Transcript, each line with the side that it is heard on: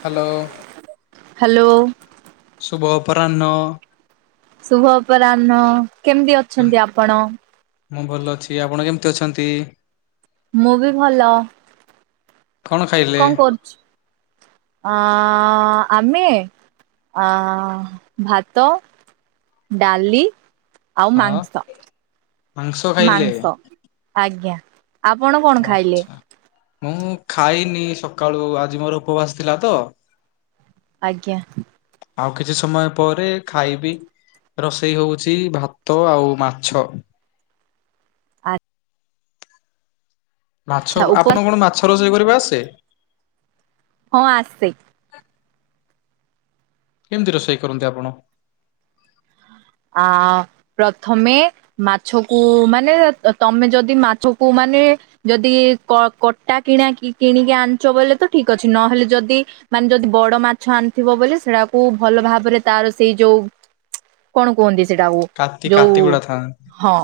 left: Hello.
right: Hello.
left: ଶୁଭ ଅପରାହ୍ନ।
right: ଶୁଭ ଅପରାହ୍ନ କେମିତି
left: କେମ
right: ଅଛନ୍ତି ଆପଣ?
left: ମୁଁ ଭଲ ଅଛି। ଆପଣ କେମିତି ଅଛନ୍ତି?
right: ମୁଁ ବି ଭଲ।
left: କଣ ଖାଇଲେ
right: କଣ କରୁଛୁ ଆ ଆମେ ଆ ଭାତ ଡାଲି। ଆଉ
left: ହଁ
right: ମାଂସ
left: ମାଂସ ଖାଇଲେ
right: ମାଂସ ଆଜ୍ଞା। ଆପଣ କଣ ଖାଇଲେ?
left: ଆଛା ମୁଁ ଖାଇନି ସକାଳୁ ଆଜି ମୋର ଉପବାସ ଥିଲା ତ।
right: ଆଜ୍ଞା।
left: ଆଉ କିଛି ସମୟ ପରେ ଖାଇବି। ରୋଷେଇ ହଉଛି ଭାତ ଆଉ ମାଛ।
right: ଆଜ୍ ଆଚ୍ଛା
left: ମାଛ
right: ଉପବାସ
left: ଆପଣ କଣ ମାଛ ରୋଷେଇ କରିବା ଆସେ।
right: ହଁ ଆସେ।
left: କେମିତି ରୋଷେଇ କରନ୍ତି ଆପଣ?
right: ଆ ପ୍ରଥମେ ମାଛକୁ ମାନେ ତମେ ଯଦି ମାଛକୁ ମାନେ ଯଦି କଟା କିଣା କିଣିକି ଆଣିଛ ବୋଇଲେ ତ ଠିକ୍ ଅଛି। ନହେଲେ ଯଦି ମାନେ ଯଦି ବଡ ମାଛ ଆଣିଥିବ ବୋଲି ସେଟାକୁ ଭଲ ଭାବରେ ତାର ସେଇ ଯୋଉ କଣ କୁହନ୍ତି ସେଇଟାକୁ?
left: କାତି କାତିଗୁଡା ଥାନ୍
right: ହଁ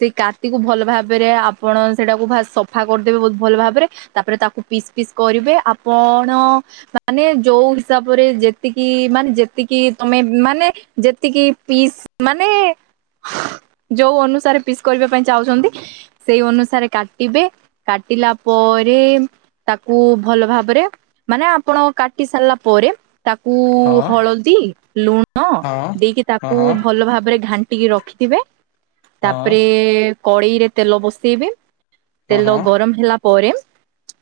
right: ସେଇ କାତିକୁ ଭଲ ଭାବରେ ଆପଣ ସେଇଟାକୁ ଫାସ ସଫା କରିଦେବେ ବହୁତ ଭଲ ଭାବରେ। ତାପରେ ତାକୁ ପିସ୍ ପିସ୍ କରିବେ ଆପଣ। ମାନେ ଯୋଉ ହିସାବରେ ଯେତିକି ମାନେ ଯେତିକି ତମେ ମାନେ ଯେତିକି ପିସ୍ ମାନେ ଯୋଉ ଅନୁସାରେ ପିସ୍ କରିବା ପାଇଁ ଚାହୁଁଚନ୍ତି। ସେଇ ଅନୁସାରେ କାଟିବେ କାଟିଲା ପଅରେ ତାକୁ ଭଲ ଭାବରେ ମାନେ ଆପଣ କାଟି ସାରିଲା ପରେ ତାକୁ
left: ହଁ
right: ହଳଦୀ ଲୁଣ
left: ହଁ
right: ଦେଇକି ତାକୁ
left: ହଁ ହଁ
right: ଭଲ ଭାବରେ ଘାଣ୍ଟିକି ରଖିଥିବେ
left: ହଁ
right: ତାପରେ କଡ଼େଇରେ ତେଲ ବସେଇବେ
left: ହଁ
right: ତେଲ
left: ହଁ
right: ଗରମ ହେଲା ପରେ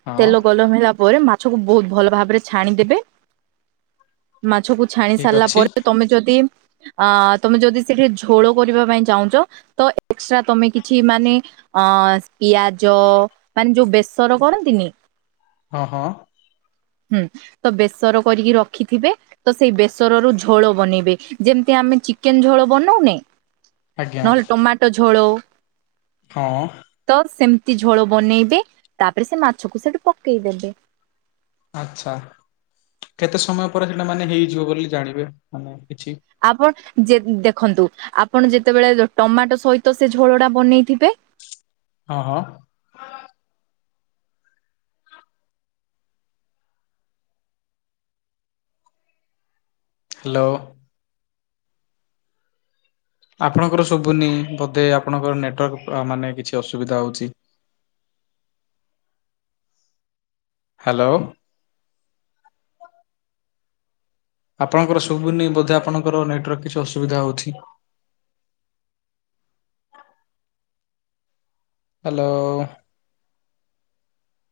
left: ହଁ
right: ତେଲ ଗଲମ ହେଲା ପରେ ମା ଛକୁ ବହୁତ ଭଲ ଭାବରେ ଛାଣିଦେବେ। ମାଛକୁ ଛାଣି
left: ଠିକ
right: ସାରିଲା
left: ଅଛି
right: ପରେ ତମେ ଯଦି ଅ ତମେ ଯଦି ସେଠି ଝୋଳ କରିବା ପାଇଁ ଚାହୁଁଛ ତ ଏକ୍ସଟ୍ରା ତମେ କିଛି ମାନେ ହଁ ପିଆଜ ମାନେ ଯୋଉ ବେସର କରନ୍ତିନି।
left: ହଁ ହଁ।
right: ହୁଁ। ତ ବେସର କରିକି ରଖିଥିବେ ତ ସେଇ ବେସରରୁ ଝୋଳ ବନେଇବେ। ଯେମ୍ ଆମେ ଚିକେନ ଝୋଳ ବନଉନେ
left: ଆଜ୍ଞା
right: ନହେଲେ ଟମାଟୋ ଝୋଳୋ
left: ହଁ।
right: ତ ସେମିତି ଝୋଳ ବନେଇବେ ତାପରେ ସେ ମାଛକୁ ସେଠୁ ପକେଇଦେବେ।
left: ଆଚ୍ଛା କେତେ ସମୟ ପରେ ସେଇଟା ମାନେ ହେଇଯିବ ବୋଲି ଜାଣିବେ ମାନେ କିଛି
right: ଆପଣ ଯେ ଦେଖନ୍ତୁ ଆପଣ ଯେତେବେଳେ ଟମାଟୋ ସହିତ ସେ ଝୋଳ ଟା ବନେଇଥିବେ
left: ହଁ ହଁ। ହାଲୋ। ଆପଣଙ୍କର ଶୁଭୁନି ବୋଧେ ଆପଣଙ୍କର ନେଟୱାର୍କ ମାନେ କିଛି ଅସୁବିଧା ହଉଛି। ହାଲୋ। ଆପଣଙ୍କର ଶୁବୁନି ବୋଧେ ଆପଣଙ୍କର ନେଟ୍ରେ କିଛି ଅସୁବିଧା ହଉଛି। ହାଲୋ।